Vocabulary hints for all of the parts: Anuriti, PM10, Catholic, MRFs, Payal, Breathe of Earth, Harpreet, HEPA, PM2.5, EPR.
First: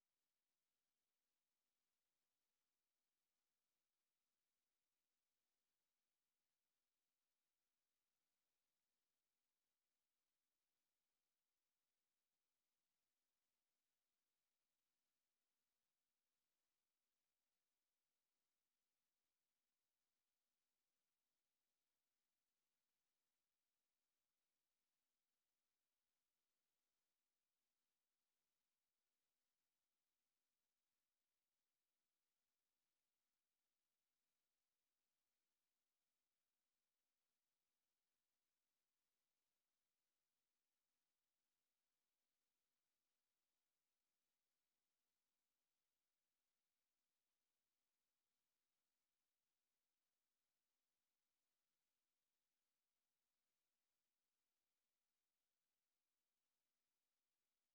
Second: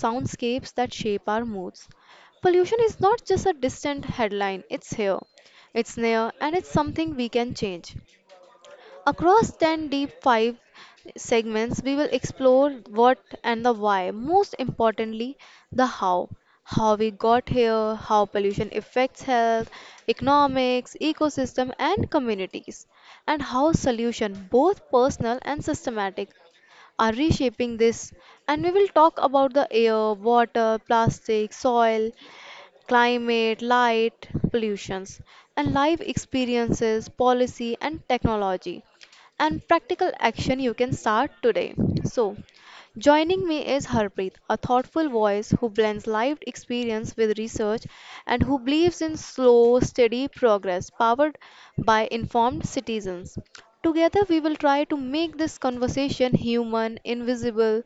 soundscapes that shape our moods. Pollution is not just a distant headline, it's here, it's near, and it's something we can change. Across 10 deep 5 segments, we will explore what and the why, most importantly, the how. How we got here, how pollution affects health, economics, ecosystem, and communities, and how solutions, both personal and systematic, are reshaping this. And we will talk about the air, water, plastic, soil, climate, light, pollutions, and life experiences, policy and technology, and practical action you can start today. So, joining me is Harpreet, a thoughtful voice who blends lived experience with research and who believes in slow, steady progress powered by informed citizens. Together, we will try to make this conversation human, invisible,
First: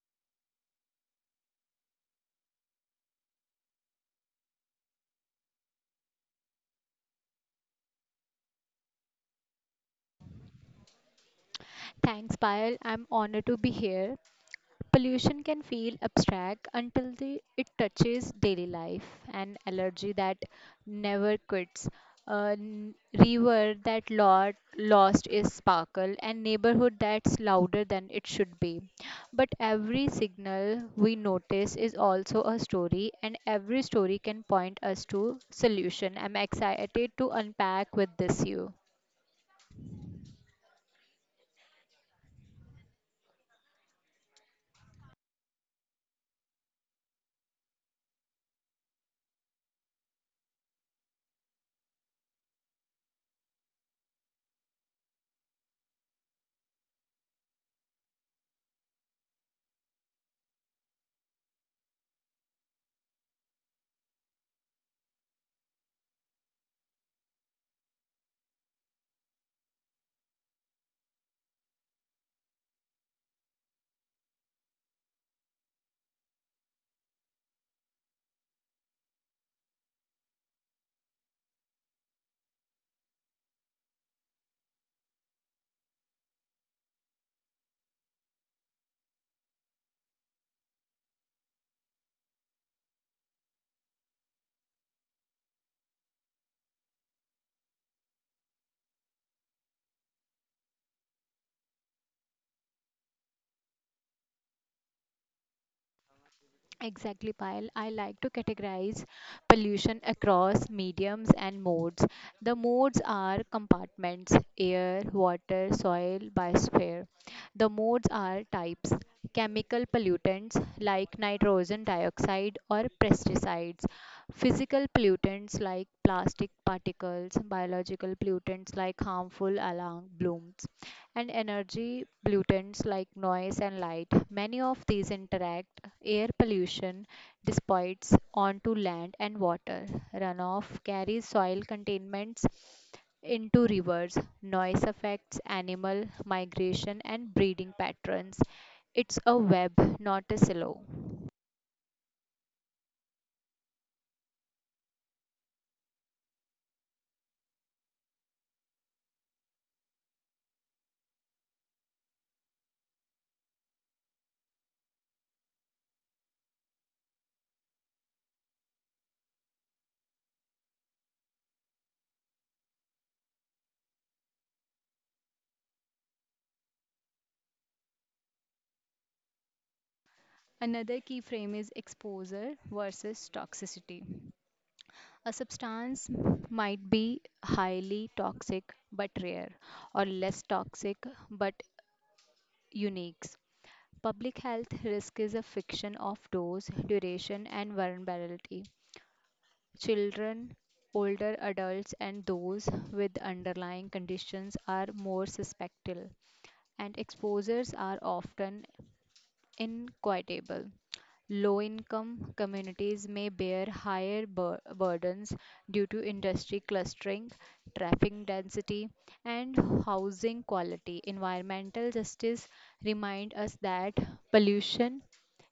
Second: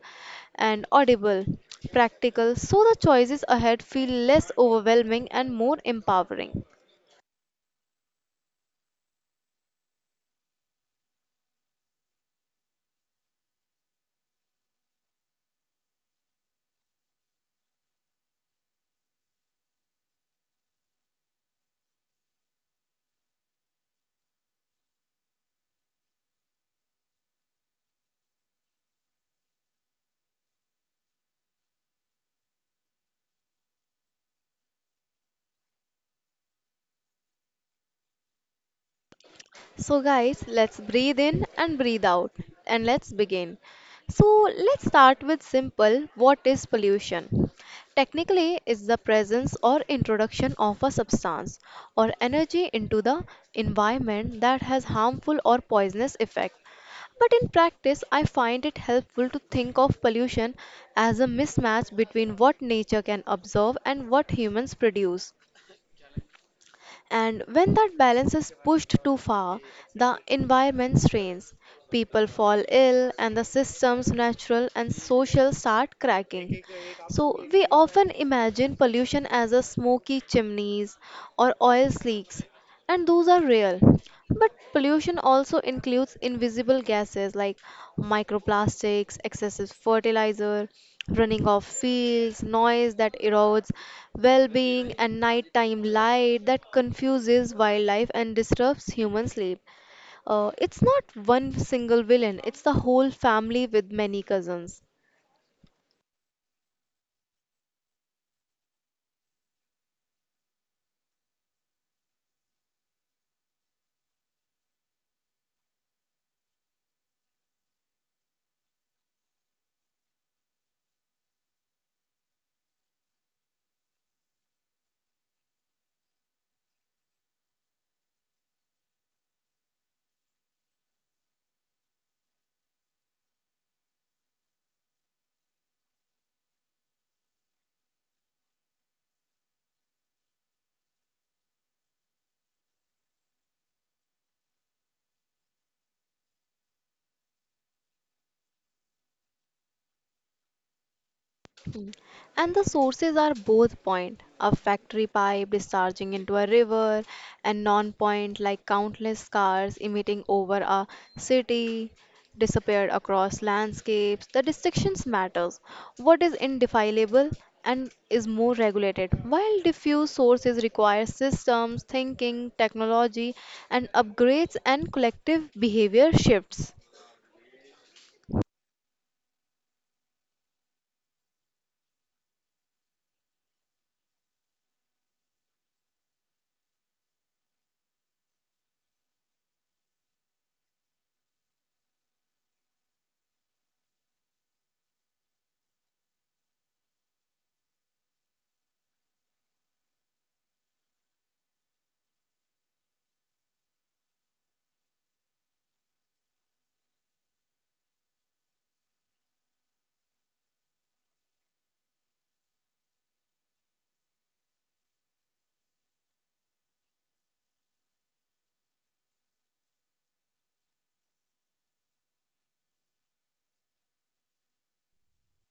and audible, practical, so the choices ahead feel less overwhelming and more empowering. Thanks, Payal. I'm honored to be here. Pollution can feel abstract until it touches daily life. An allergy that never quits, river that lost its sparkle, and neighborhood that's louder than it should be. But every signal we notice is also a story, and every story can point us to solution. I'm excited to unpack with this you. So, guys, let's breathe in and breathe out and let's begin. So, let's start with simple what is pollution? Technically, it's the presence or introduction of a substance or energy into the environment that has harmful or poisonous effect. But in practice, I find it helpful to think of pollution as a mismatch between what nature can absorb and what humans produce. And when that balance is pushed too far, the environment strains, people fall ill, and the system's natural and social start cracking. So, we often imagine pollution as a smoky chimneys or oil leaks, and those are real. But pollution also includes invisible gases like microplastics, excessive fertilizer, running off fields, noise that erodes well being, and nighttime light that confuses wildlife and disturbs human sleep. It's not one single villain, it's the whole family with many cousins. Exactly, Payal. I like to categorize pollution across mediums and modes. The modes are compartments air, water, soil, biosphere. The modes are types chemical pollutants like nitrogen dioxide or pesticides, physical pollutants like plastic particles, biological pollutants like harmful alarm blooms, and energy pollutants like noise and light. Many of these interact. Air pollution dissipates onto land and water. Runoff carries soil contaminants into rivers. Noise affects animal migration and breeding patterns. It's a web, not a silo. Mm. And the sources are both point, a factory pipe discharging into a river, and non-point like countless cars emitting over a city, disappeared across landscapes. The distinctions matters. What is indefinable and is more regulated, while diffuse sources require systems, thinking, technology, and upgrades and collective behavior shifts. Another key frame is exposure versus toxicity. A substance might be highly toxic but rare, or less toxic but uniques. Public health risk is a fiction of dose, duration, and vulnerability. Children, older adults, and those with underlying conditions are more susceptible, and exposures are often inequitable. Low income communities may bear higher burdens due to industry clustering, traffic density, and housing quality. Environmental justice remind us that pollution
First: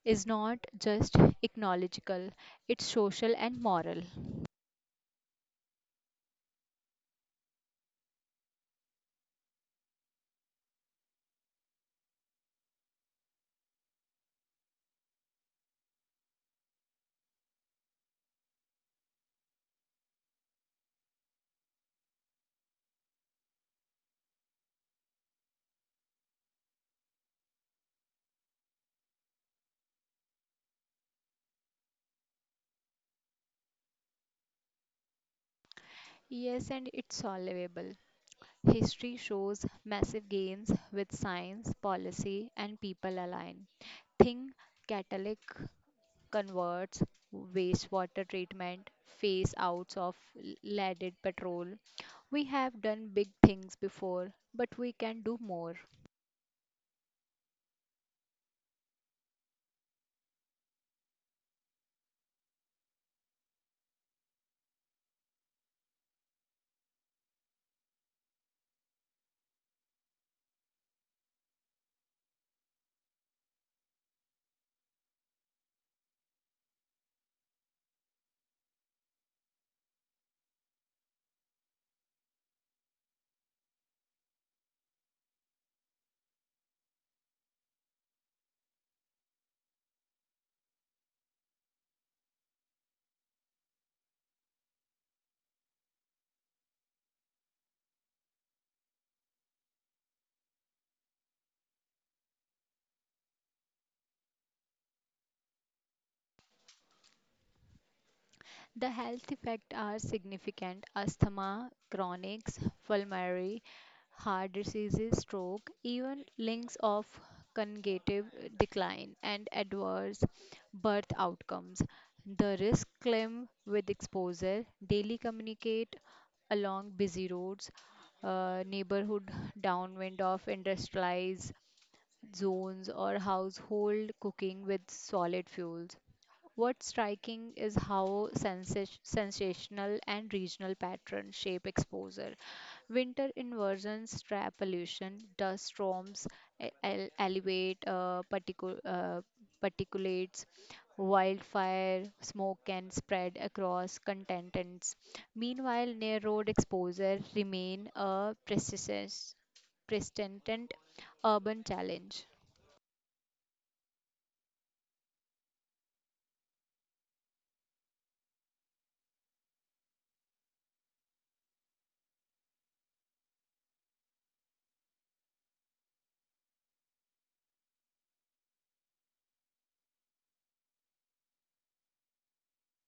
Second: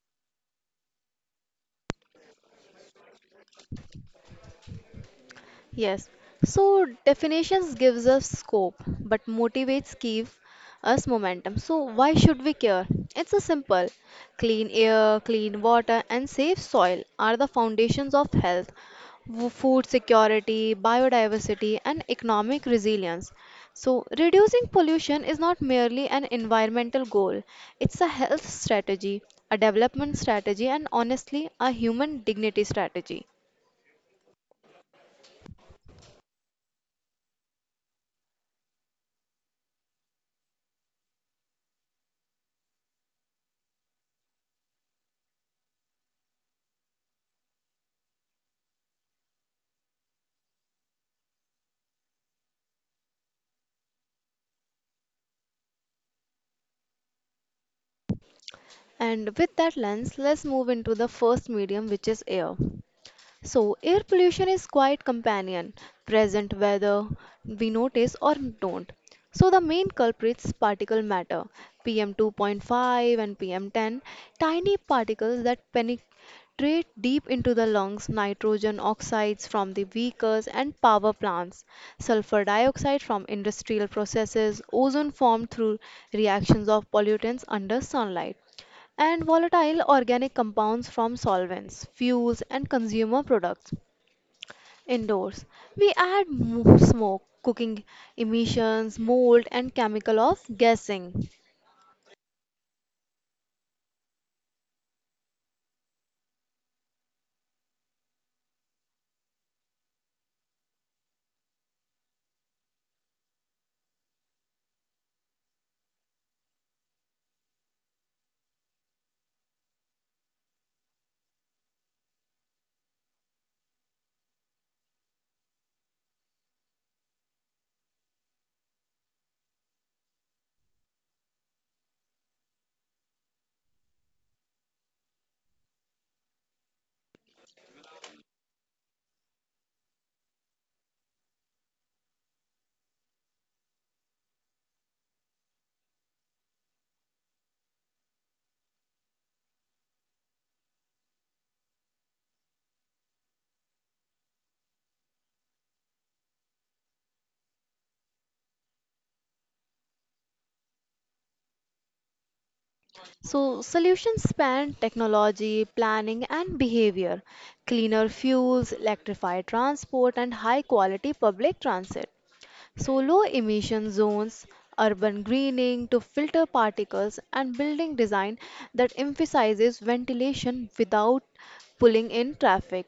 is not just ecological, it's social and moral. Yes, so definitions gives us scope, but motivates give us momentum. So why should we care? It's a simple. Clean air, clean water, and safe soil are the foundations of health, food security, biodiversity, and economic resilience. So reducing pollution is not merely an environmental goal. It's a health strategy, a development strategy, and honestly, a human dignity strategy. Yes, and it's solvable. History shows massive gains with science, policy, and people align. Think Catholic converts wastewater treatment, phase outs of leaded petrol. We have done big things before, but we can do more. And with that lens, let's move into the first medium, which is air. So, air pollution is quite companion, present whether we notice or don't. So, the main culprits particle matter, PM2.5 and PM10, tiny particles that penetrate deep into the lungs, nitrogen oxides from the vehicles and power plants, sulfur dioxide from industrial processes, ozone formed through reactions of pollutants under sunlight and volatile organic compounds from solvents, fuels, and consumer products. Indoors, we add smoke, cooking emissions, mold, and chemical of gassing. The health effects are significant. Asthma, chronics, pulmonary, heart diseases, stroke, even links of cognitive decline and adverse birth outcomes. The risk climb with exposure, daily communicate along busy roads, neighborhood downwind of industrialized zones or household cooking with solid fuels. What's striking is how sensational and regional patterns shape exposure. Winter inversions trap pollution, dust storms elevate particulates, wildfire smoke can spread across contestants. Meanwhile, near road exposure remain a persistent urban challenge. So, solutions span technology, planning, and behavior, cleaner fuels, electrified transport, and high quality public transit. So, low emission zones, urban greening to filter particles, and building design that emphasizes ventilation without pulling in traffic,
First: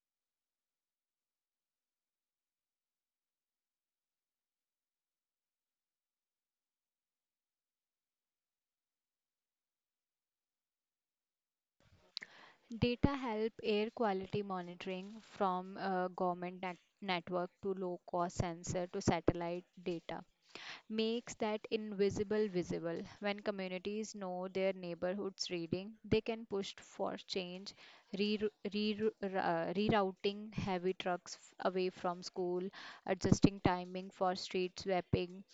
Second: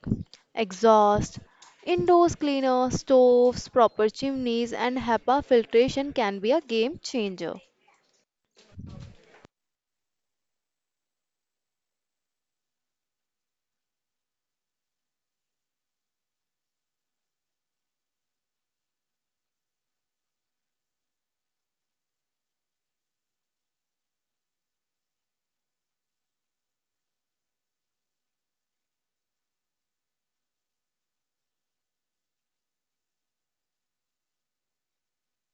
exhaust, indoor cleaner, stoves, proper chimneys, and HEPA filtration can be a game changer. Data help air quality monitoring from government network to low cost sensor to satellite data makes that invisible visible. When communities know their neighborhood's reading, they can push for change, re- re- uh, rerouting heavy trucks away from school, adjusting timing for street sweeping,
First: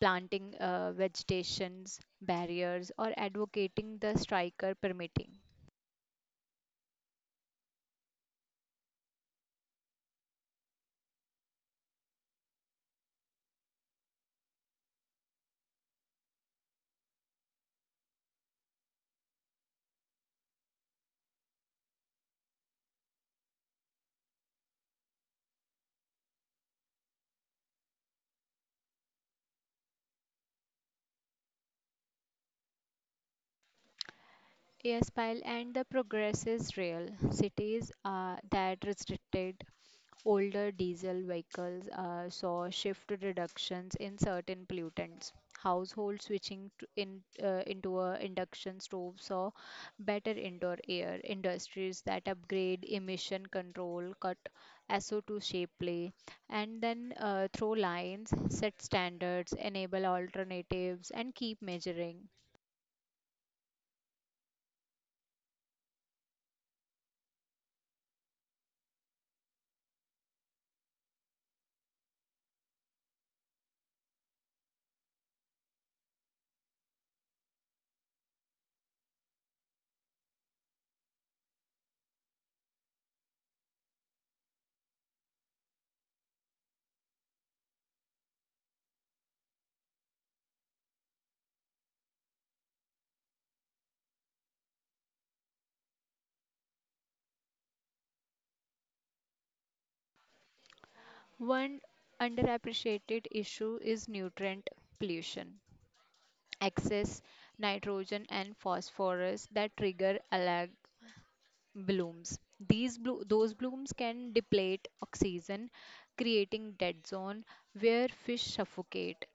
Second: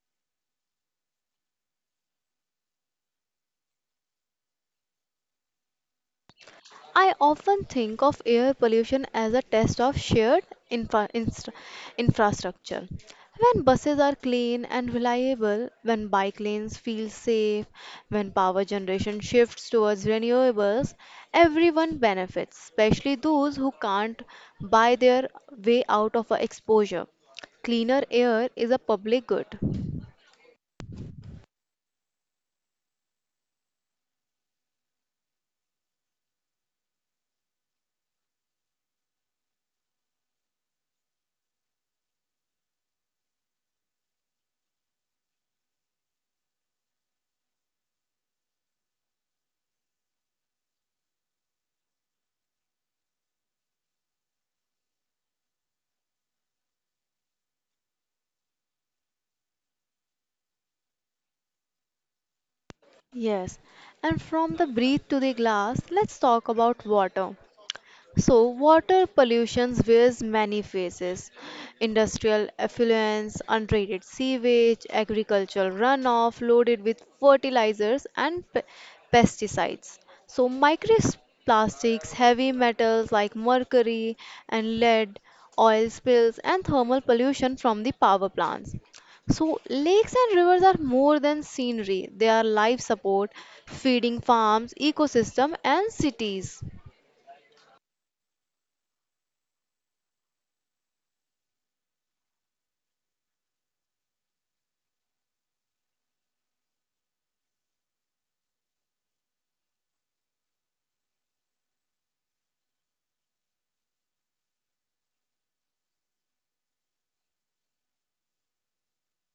planting vegetations barriers, or advocating the striker permitting. I often think of air pollution as a test of shared infra- inst- infrastructure. When buses are clean and reliable, when bike lanes feel safe, when power generation shifts towards renewables, everyone benefits, especially those who can't buy their way out of a exposure. Cleaner air is a public good. Yes, Pyle, and the progress is real. Cities that restricted older diesel vehicles saw shift reductions in certain pollutants. Households switching to into a induction stove saw better indoor air. Industries that upgrade emission control cut SO₂ shapely, and then throw lines, set standards, enable alternatives, and keep measuring. Yes, and from the breath to the glass, let's talk about water. So, water pollution wears many faces industrial effluents, untreated sewage, agricultural runoff loaded with fertilizers and pesticides. So, microplastics, heavy metals like mercury and lead, oil spills, and thermal pollution from the power plants. So, lakes and rivers are more than scenery, they are life support, feeding farms, ecosystem, and cities. One underappreciated issue is nutrient pollution, excess nitrogen and phosphorus that trigger algae blooms. Those blooms can deplete oxygen, creating dead zone where fish suffocate.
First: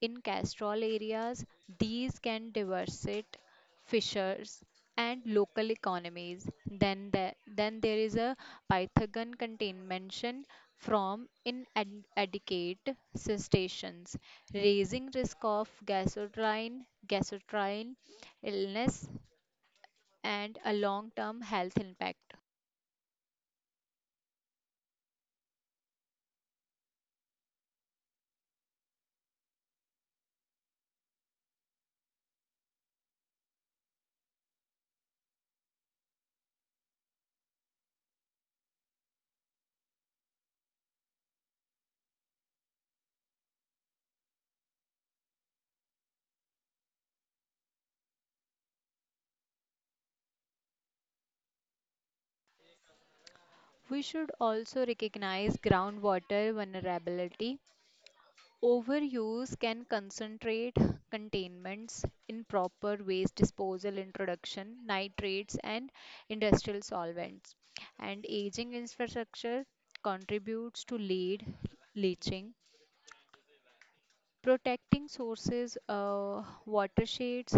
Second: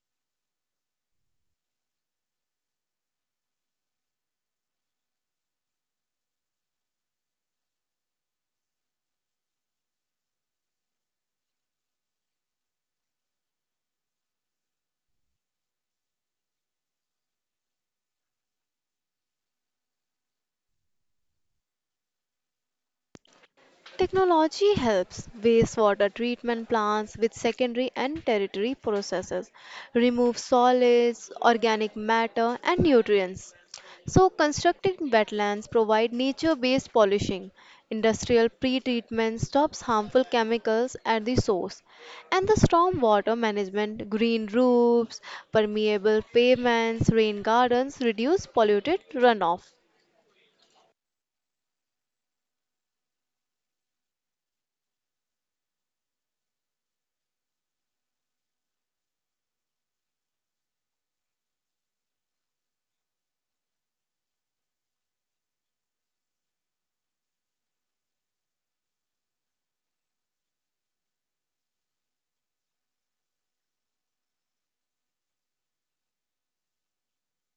In Castrol areas, these can devastate fishers and local economies. Then there is a Pythagorean contamination from inadequate cessations, raising risk of gastrointestinal illness and a long term health impact. Technology helps wastewater treatment plants with secondary and tertiary processes, remove solids, organic matter, and nutrients. So, constructed wetlands provide nature based pollution. Industrial pre treatment stops harmful chemicals at the source. And the stormwater management, green roofs, permeable pavements, rain gardens reduce polluted runoff. We should also recognize groundwater vulnerability. Overuse can concentrate containments, improper waste disposal introduction, nitrates, and industrial solvents. And aging infrastructure contributes to lead leaching protecting sources watersheds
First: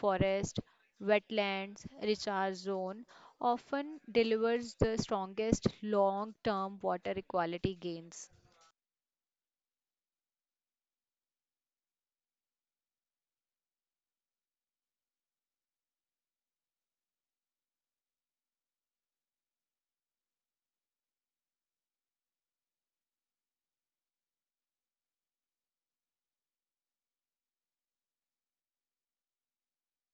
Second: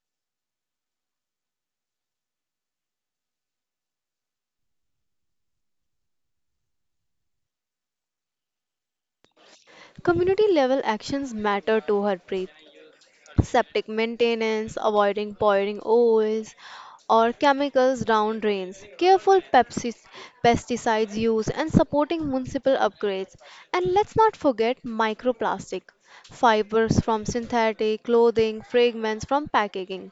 forest wetlands recharge zone often delivers the strongest long term water equality gains. Community level actions matter to Harpreet. Septic maintenance, avoiding pouring oils or chemicals down drains, careful pesticides use, and supporting municipal upgrades. And let's not forget microplastic, fibers from synthetic clothing, fragments from packaging.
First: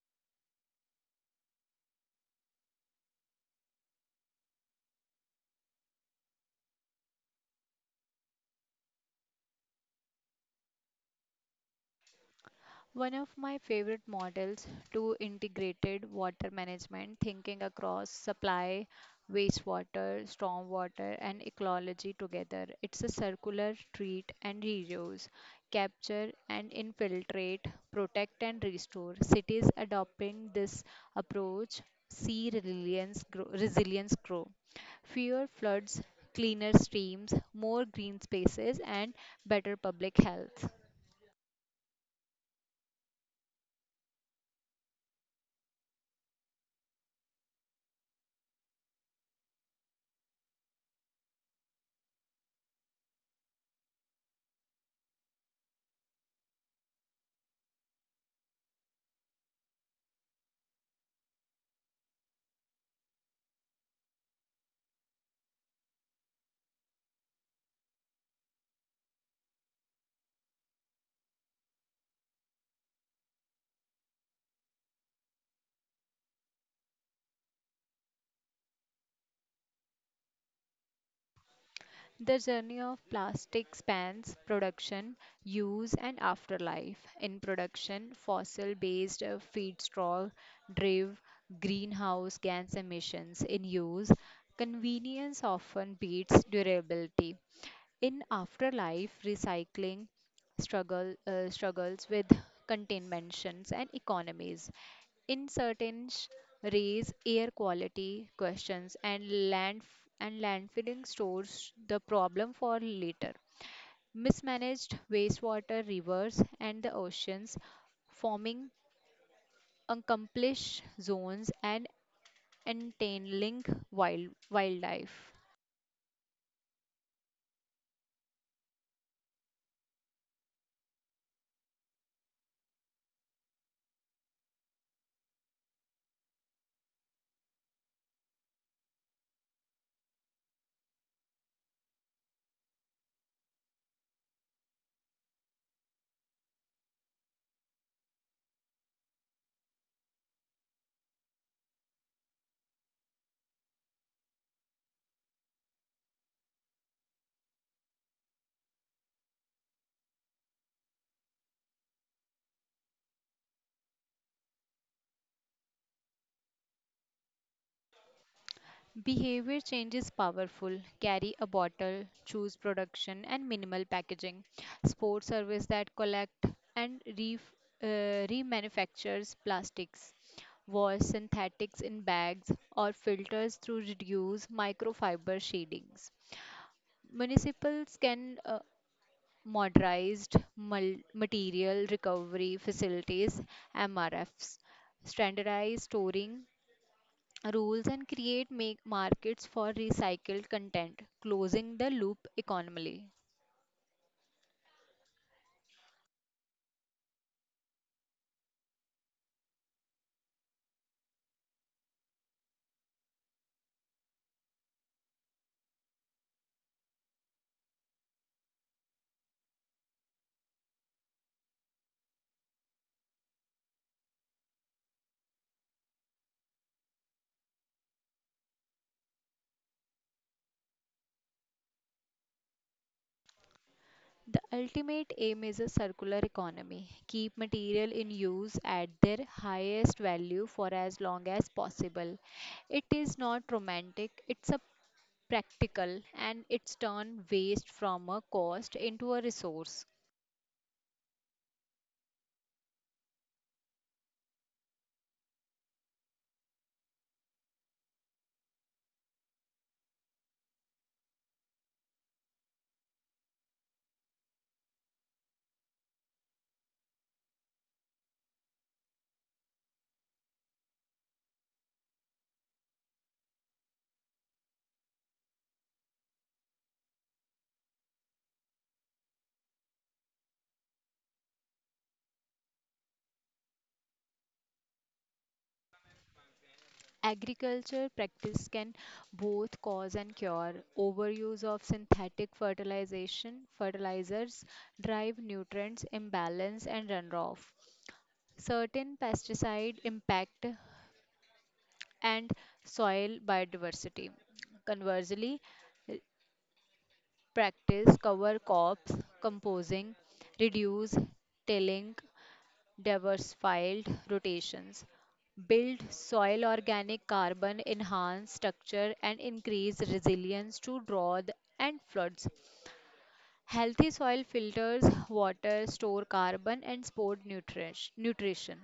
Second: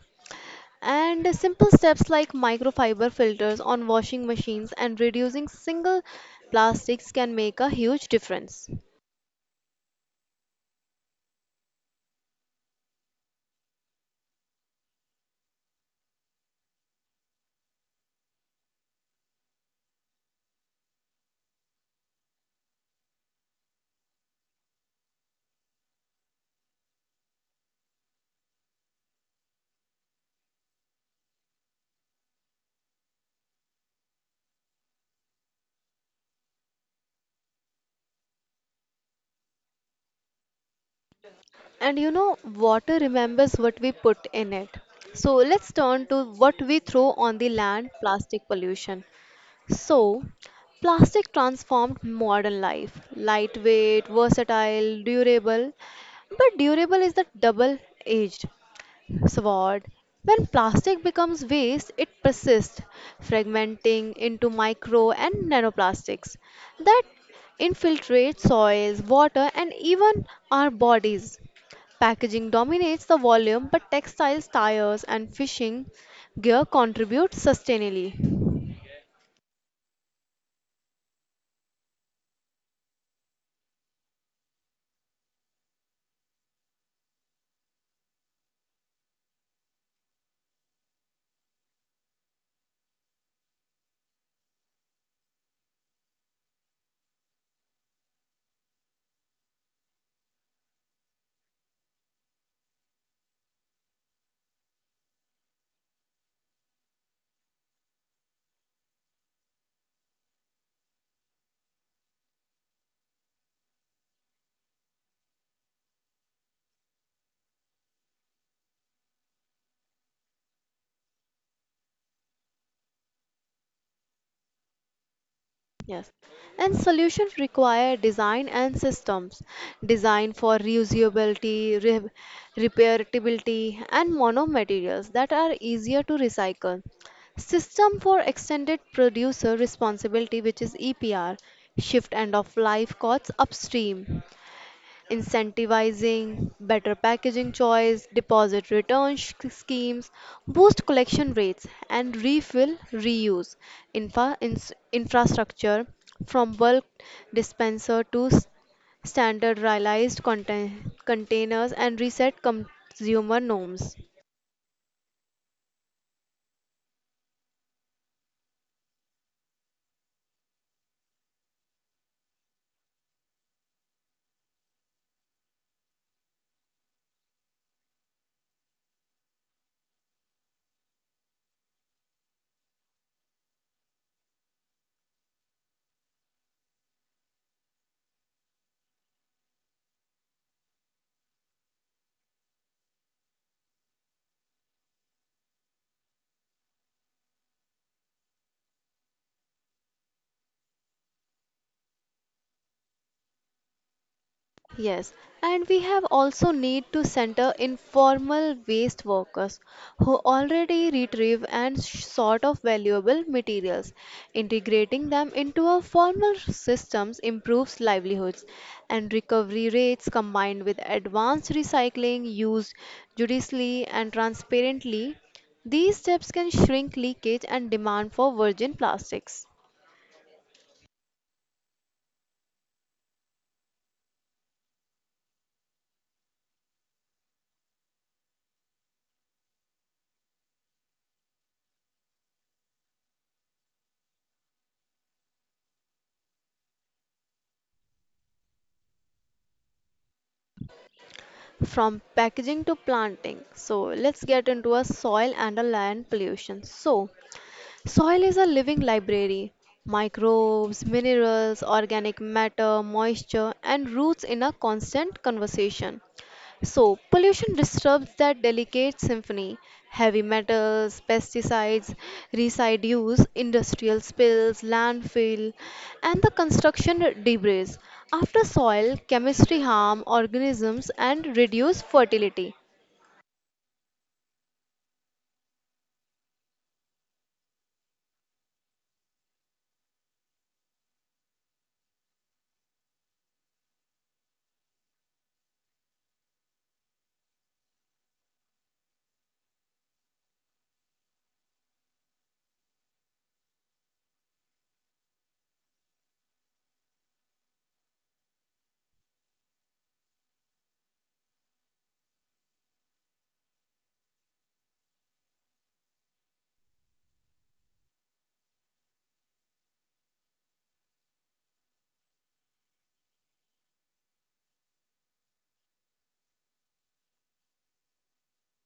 And simple steps like microfiber filters on washing machines and reducing single plastics can make a huge difference. One of my favorite models to integrated water management, thinking across supply, wastewater, stormwater, and ecology together. It's a circular treat and reuse, capture and infiltrate, protect and restore. Cities adopting this approach see resilience grow. Resilience grow. Fewer floods, cleaner streams, more green spaces, and better public health. And you know, water remembers what we put in it. So let's turn to what we throw on the land plastic pollution. So, plastic transformed modern life lightweight, versatile, durable. But durable is the double edged. Sword. When plastic becomes waste, it persists, fragmenting into micro and nanoplastics that infiltrate soils, water, and even our bodies. Packaging dominates the volume, but textiles, tires, and fishing gear contribute sustainably. The journey of plastic spans production, use, and afterlife. In production, fossil based feedstock drive greenhouse gas emissions. In use, convenience often beats durability. In afterlife, recycling struggle struggles with contaminations and economies in certain raise air quality questions and land landfilling stores the problem for later mismanaged wastewater rivers and the oceans forming accomplished zones and entailing wildlife. Yes, and solutions require design and systems. Design for reusability, repairability, and monomaterials that are easier to recycle. System for extended producer responsibility, which is EPR, shift end of life costs upstream incentivizing better packaging choice, deposit return schemes, boost collection rates, and refill reuse infrastructure from bulk dispenser to standardized containers and reset consumer norms. Behavior change is powerful. Carry a bottle, choose production and minimal packaging. Sports service that collect and re, uh, remanufactures plastics. Wash synthetics in bags or filters through reduce microfiber shadings. Municipals can modernized material recovery facilities MRFs, standardized storing rules and create make markets for recycled content, closing the loop economically. Yes, and we have also need to center informal waste workers who already retrieve and sort of valuable materials. Integrating them into our formal systems improves livelihoods and recovery rates combined with advanced recycling used judiciously and transparently. These steps can shrink leakage and demand for virgin plastics. The ultimate aim is a circular economy. Keep material in use at their highest value for as long as possible. It is not romantic, it's a practical and it's turn waste from a cost into a resource. From packaging to planting. So let's get into a soil and a land pollution. So soil is a living library. Microbes, minerals, organic matter, moisture, and roots in a constant conversation. So, pollution disturbs that delicate symphony. Heavy metals, pesticides, residues, industrial spills, landfill, and the construction debris. After soil, chemistry harm organisms and reduce fertility. Agriculture practice can both cause and cure. Overuse of synthetic fertilization fertilizers drive nutrients imbalance and runoff. Certain pesticide impact and soil biodiversity. Conversely, practice cover crops, composing, reduce tilling diversified rotations, build soil organic carbon, enhance structure and increase resilience to drought and floods. Healthy soil filters water, store carbon and support nutrition.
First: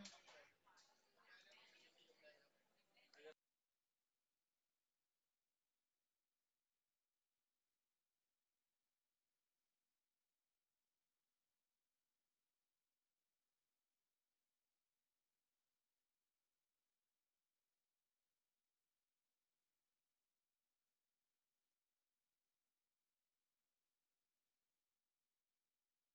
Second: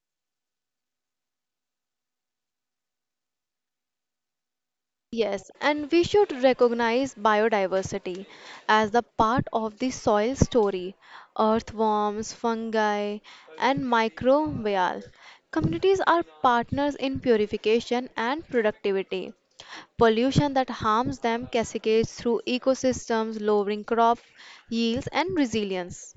Yes, and we should recognize biodiversity as the part of the soil story. Earthworms, fungi, and microbial communities are partners in purification and productivity. Pollution that harms them cascades through ecosystems, lowering crop yields and resilience.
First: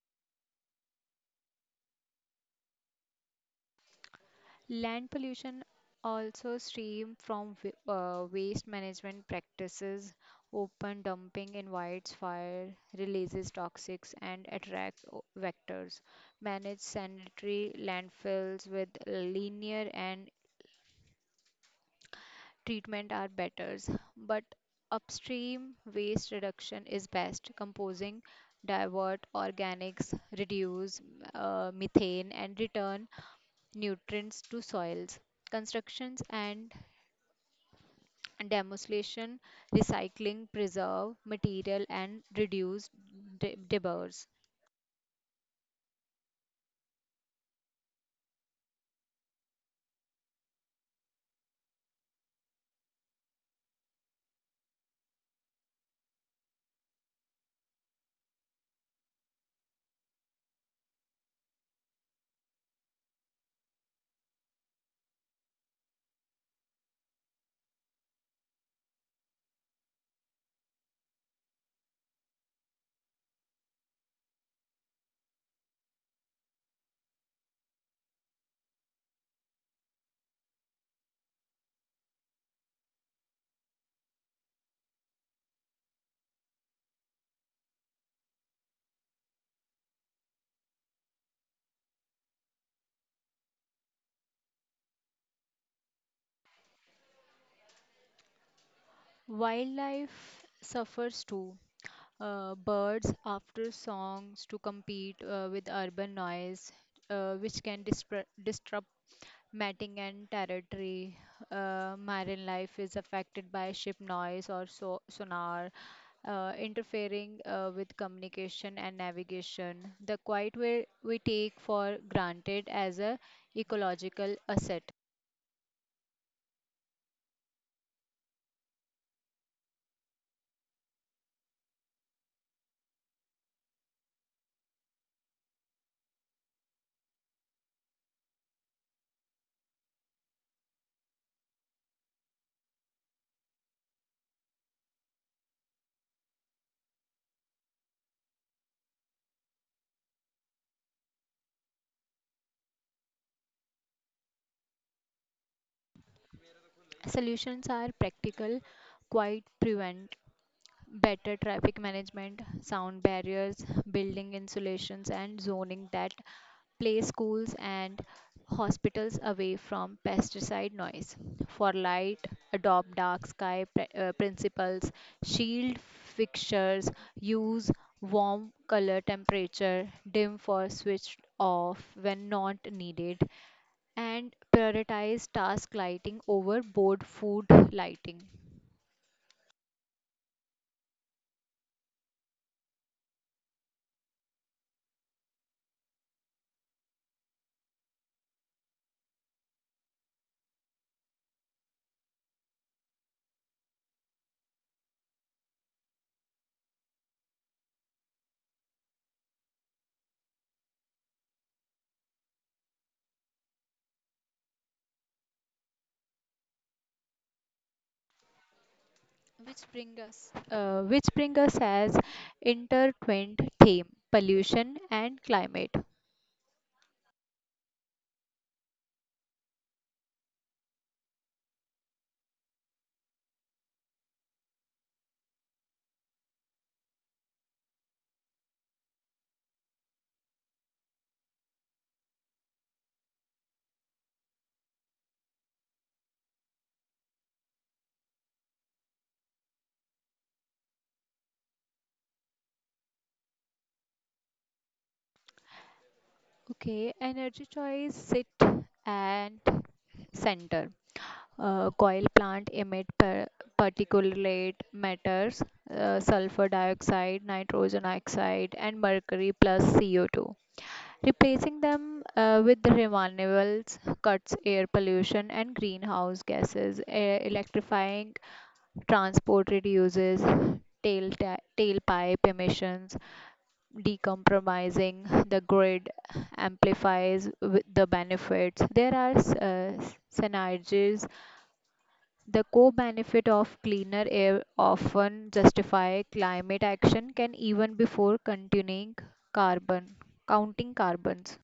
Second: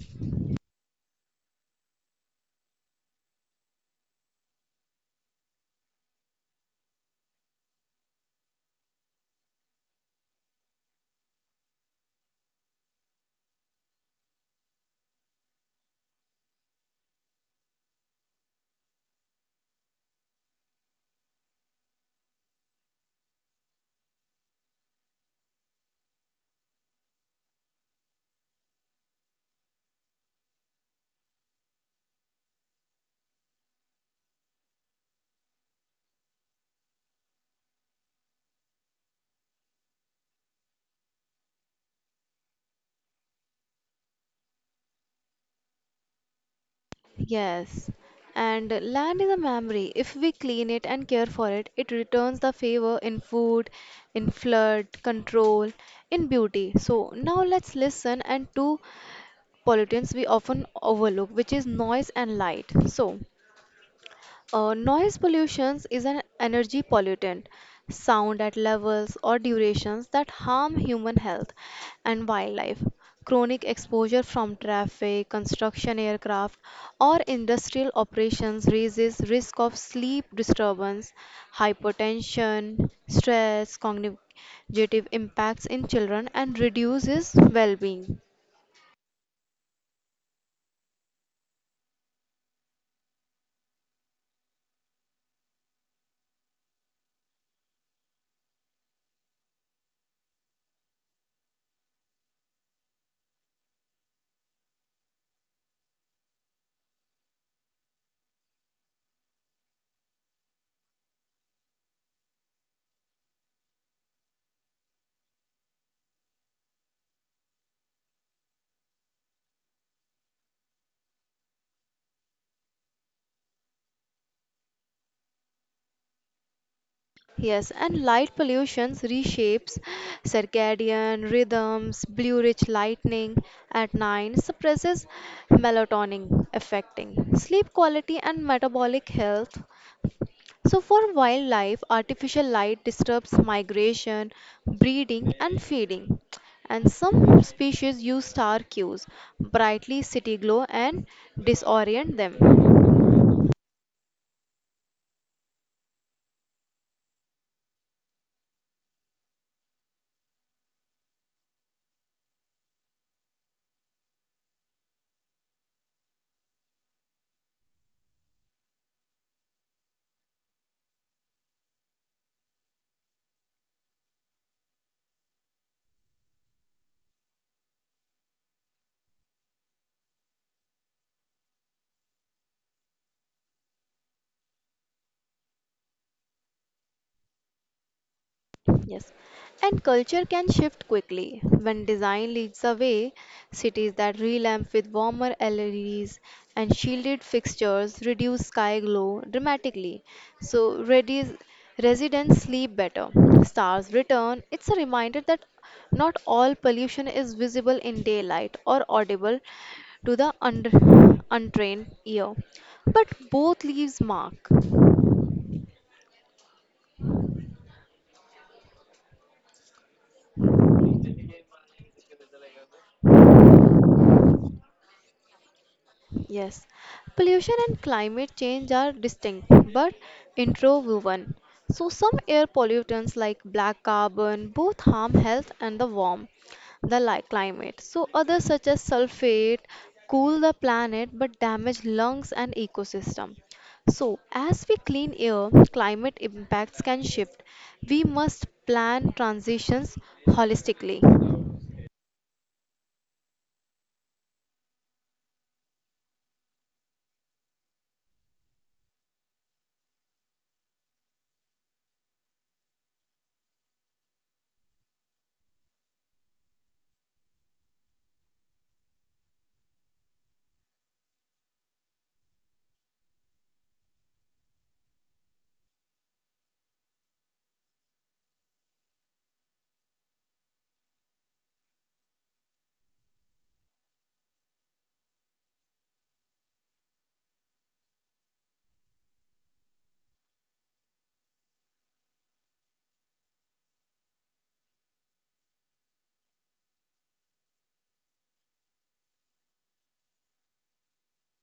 Land pollution also stream from waste management practices, open dumping invites fire, releases toxics and attracts vectors. Manage sanitary landfills with linear and treatment are better, but upstream waste reduction is best. Composing, divert organics, reduce methane and return nutrients to soils constructions and demolition, recycling, preserve material, and reduce debris. Yes, and land is a memory. If we clean it and care for it, it returns the favor in food, in flood control, in beauty. So now let's listen and two pollutants we often overlook, which is noise and light. So noise pollution is an energy pollutant, sound at levels or durations that harm human health and wildlife. Chronic exposure from traffic, construction aircraft, or industrial operations raises risk of sleep disturbance, hypertension, stress, cognitive impacts in children, and reduces well-being. Wildlife suffers too. Birds after songs to compete with urban noise, which can disrupt mating and territory. Marine life is affected by ship noise or sonar, interfering with communication and navigation. The quiet we take for granted as a ecological asset. Yes, and light pollution reshapes circadian rhythms, blue rich lightning at night suppresses melatonin, affecting sleep quality and metabolic health. So, for wildlife, artificial light disturbs migration, breeding, and feeding. And some species use star cues, brightly city glow, and disorient them. Solutions are practical, quiet prevent better traffic management, sound barriers, building insulations, and zoning that place schools and hospitals away from pesticide noise. For light, adopt dark sky principles, shield fixtures, use warm color temperature, dim for switched off when not needed, and prioritize task lighting over board food lighting. Yes. And culture can shift quickly. When design leads the way, cities that relamp with warmer LEDs and shielded fixtures reduce sky glow dramatically. So residents sleep better. Stars return. It's a reminder that not all pollution is visible in daylight or audible to the untrained ear. But both leaves mark. Which bring us as intertwined theme pollution and climate. Yes, pollution and climate change are distinct but interwoven. So, some air pollutants like black carbon both harm health and the climate. So, others such as sulfate cool the planet but damage lungs and ecosystem. So, as we clean air, climate impacts can shift. We must plan transitions holistically. Okay, energy choice sit and center coil plant emit particulate matters sulfur dioxide nitrogen oxide and mercury plus CO₂ replacing them with the renewables cuts air pollution and greenhouse gases electrifying transport reduces tailpipe emissions, decompromising the grid amplifies with the benefits. There are synergies. The co-benefit of cleaner air often justify climate action can even before continuing carbon counting carbons.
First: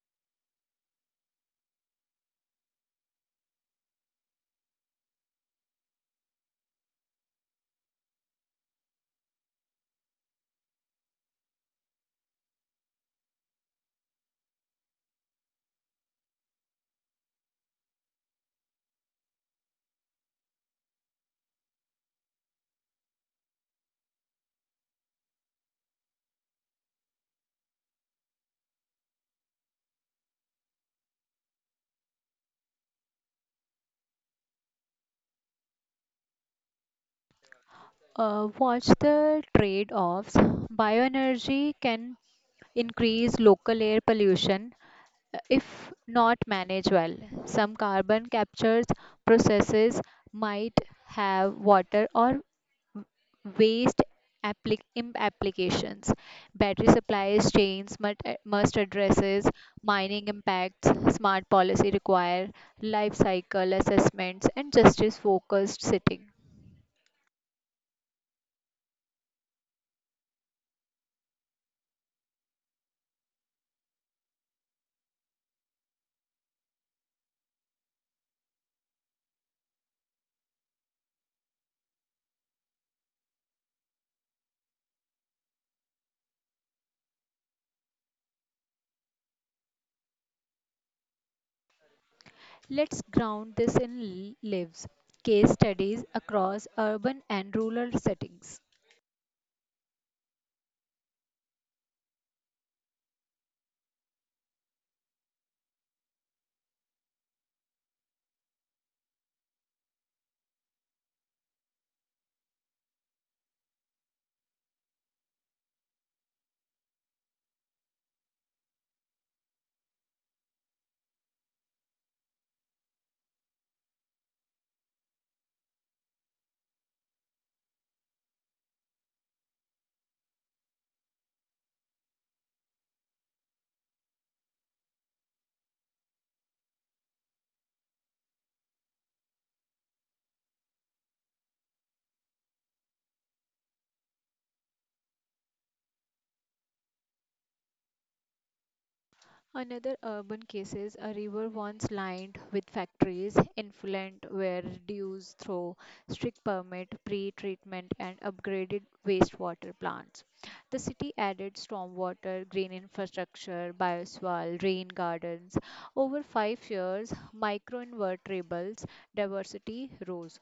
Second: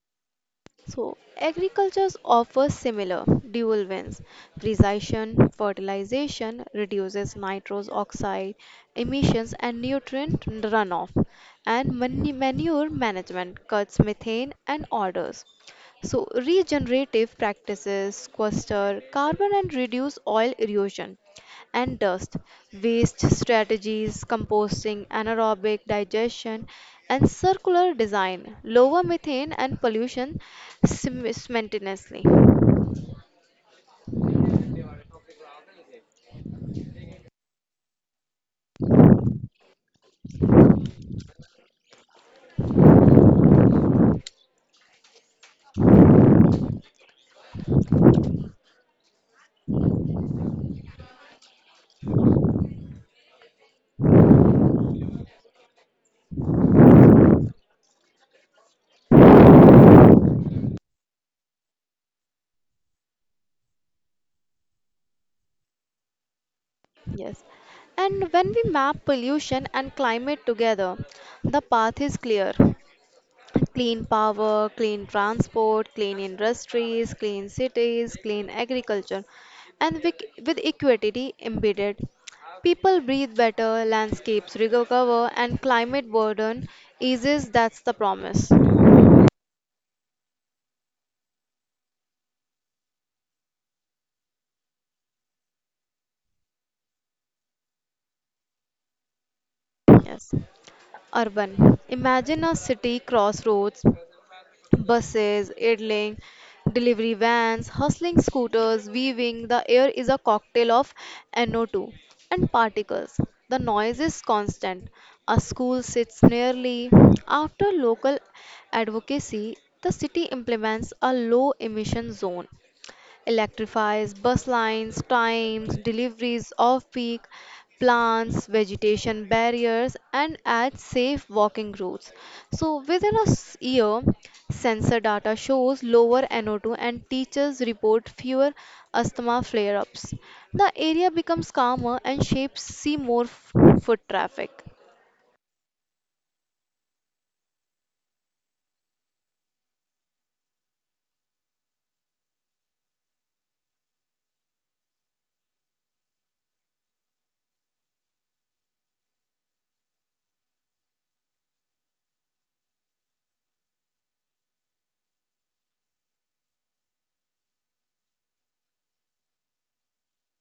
So, agriculture offers similar dual wins. Precision fertilization reduces nitrous oxide emissions and nutrient runoff, and manure management cuts methane and odors. So, regenerative practices sequester carbon and reduce soil erosion and dust, waste strategies, composting, anaerobic digestion, and circular design lower methane and pollution simultaneously. Watch the trade-offs. Bioenergy can increase local air pollution if not managed well. Some carbon capture processes might have water or waste applications. Battery supplies chains must addresses mining impacts. Smart policy require life cycle assessments and justice focused sitting. Yes. And when we map pollution and climate together, the path is clear. Clean power, clean transport, clean industries, clean cities, clean agriculture, and with equity embedded. People breathe better, landscapes recover, and climate burden eases. That's the promise. Let's ground this in lives case studies across urban and rural settings. Yes. Urban. Imagine a city crossroads buses, idling, delivery vans, hustling scooters, weaving, the air is a cocktail of NO2 and particles. The noise is constant. A school sits nearly. After local advocacy, the city implements a low emission zone electrifies bus lines, times, deliveries off peak, plants, vegetation barriers, and adds safe walking routes. So, within a year, sensor data shows lower NO2 and teachers report fewer asthma flare ups. The area becomes calmer and shapes see more foot traffic. Another urban cases, a river once lined with factories, influent were reduced through strict permit, pre-treatment and upgraded wastewater plants. The city added stormwater, green infrastructure, bioswale, rain gardens. Over 5 years, microinvertebrates diversity rose.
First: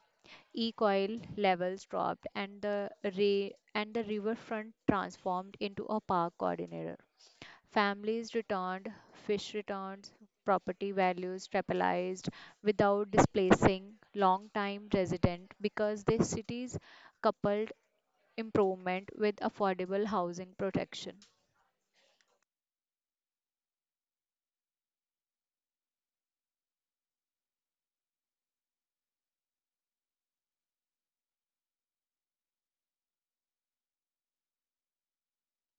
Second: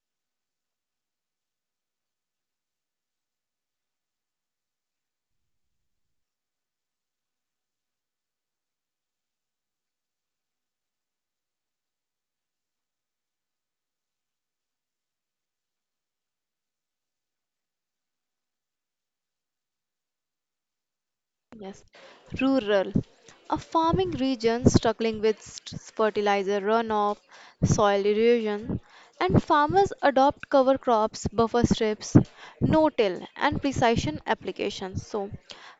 E-coil levels dropped and the riverfront transformed into a park corridor. Families returned, fish returns, property values stabilized without displacing long-time resident because the cities coupled improvement with affordable housing protection. Yes, rural. A farming region struggling with fertilizer runoff, soil erosion, and farmers adopt cover crops, buffer strips, no-till, and precision applications. So,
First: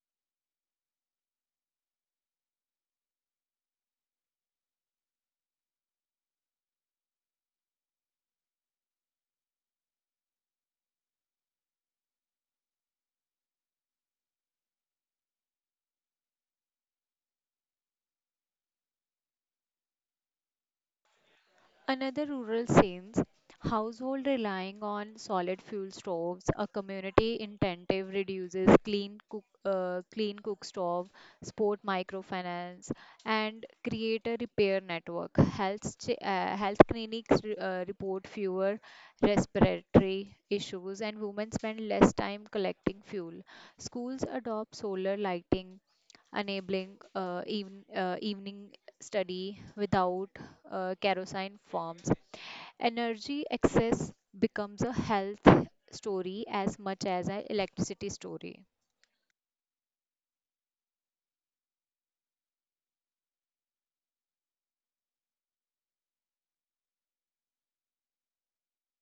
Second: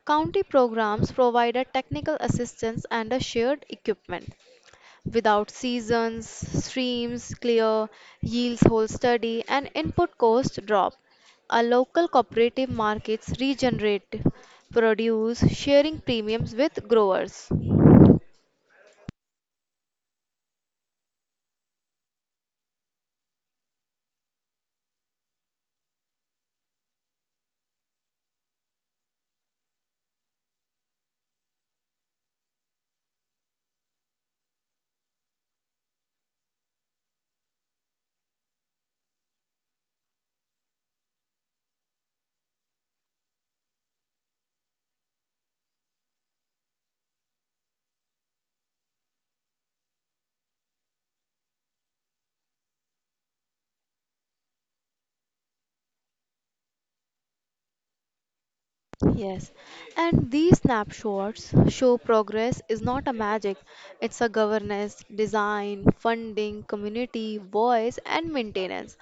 county programs provide a technical assistance and a shared equipment without seasons, streams clear, yields hold steady, and input costs drop. A local cooperative markets regenerate produce, sharing premiums with growers. Another rural scenes, household relying on solid fuel stoves, a community incentive reduces clean cook stove, sport microfinance, and create a repair network. Health clinics report fewer respiratory issues, and women spend less time collecting fuel. Schools adopt solar lighting enabling evening study without kerosene forms. Energy excess becomes a health story as much as an electricity story. Yes, and these snapshots show progress is not a magic, it's a governance, design, funding, community, voice, and maintenance.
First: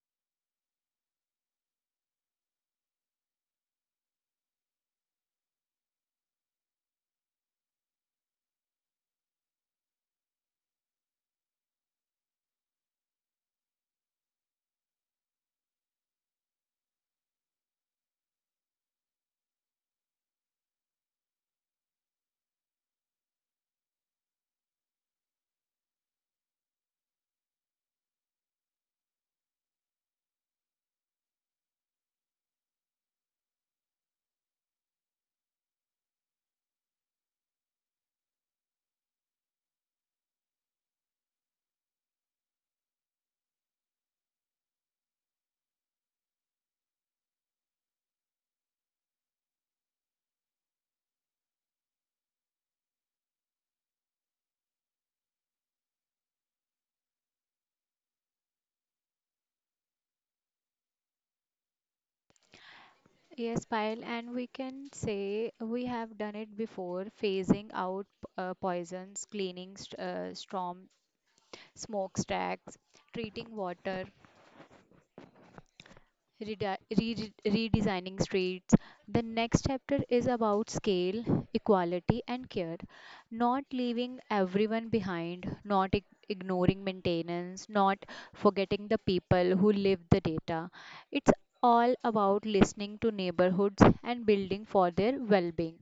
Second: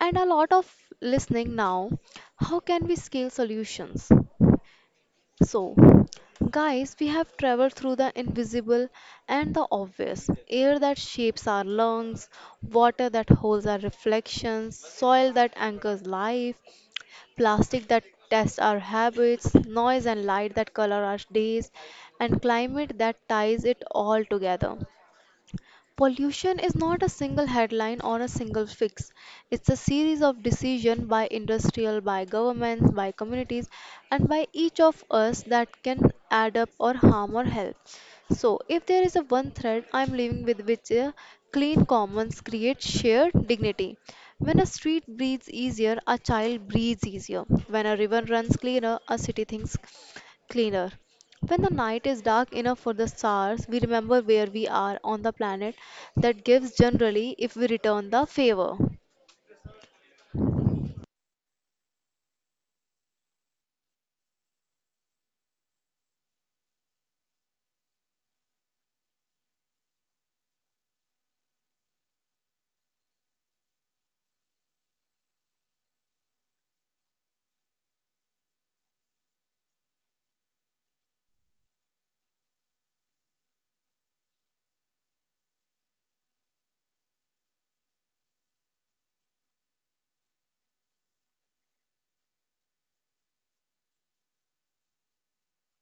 And a lot of listening now. How can we scale solutions? So, guys, we have traveled through the invisible and the obvious air that shapes our lungs, water that holds our reflections, soil that anchors life, plastic that tests our habits, noise and light that color our days, and climate that ties it all together. Pollution is not a single headline or a single fix. It's a series of decisions by industrial, by governments, by communities, and by each of us that can add up or harm or help. So, if there is a one thread I'm living with, which is clean commons create shared dignity. When a street breathes easier, a child breathes easier. When a river runs cleaner, a city thinks cleaner. When the night is dark enough for the stars, we remember where we are on the planet. That gives generally if we return the favor. Yes, Payal, and we can say we have done it before, phasing out poisons, cleaning storm smokestacks, treating water redesigning streets. The next chapter is about scale, equality, and care. Not leaving everyone behind, not ignoring maintenance, not forgetting the people who live the data. It's all about listening to neighborhoods and building for their well being.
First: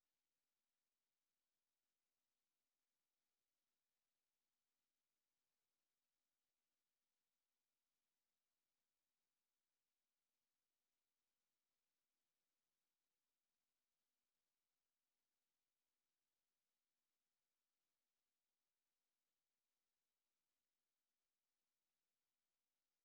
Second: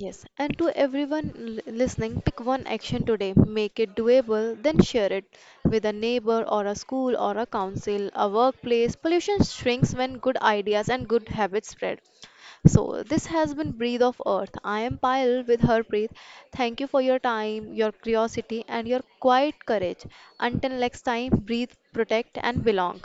Yes, and to everyone listening, pick one action today, make it doable, then share it with a neighbor or a school or a council, a workplace. Pollution shrinks when good ideas and good habits spread. So, this has been Breathe of Earth. I am Payal with Harpreet. Thank you for your time, your curiosity, and your quiet courage. Until next time, breathe, protect, and belong.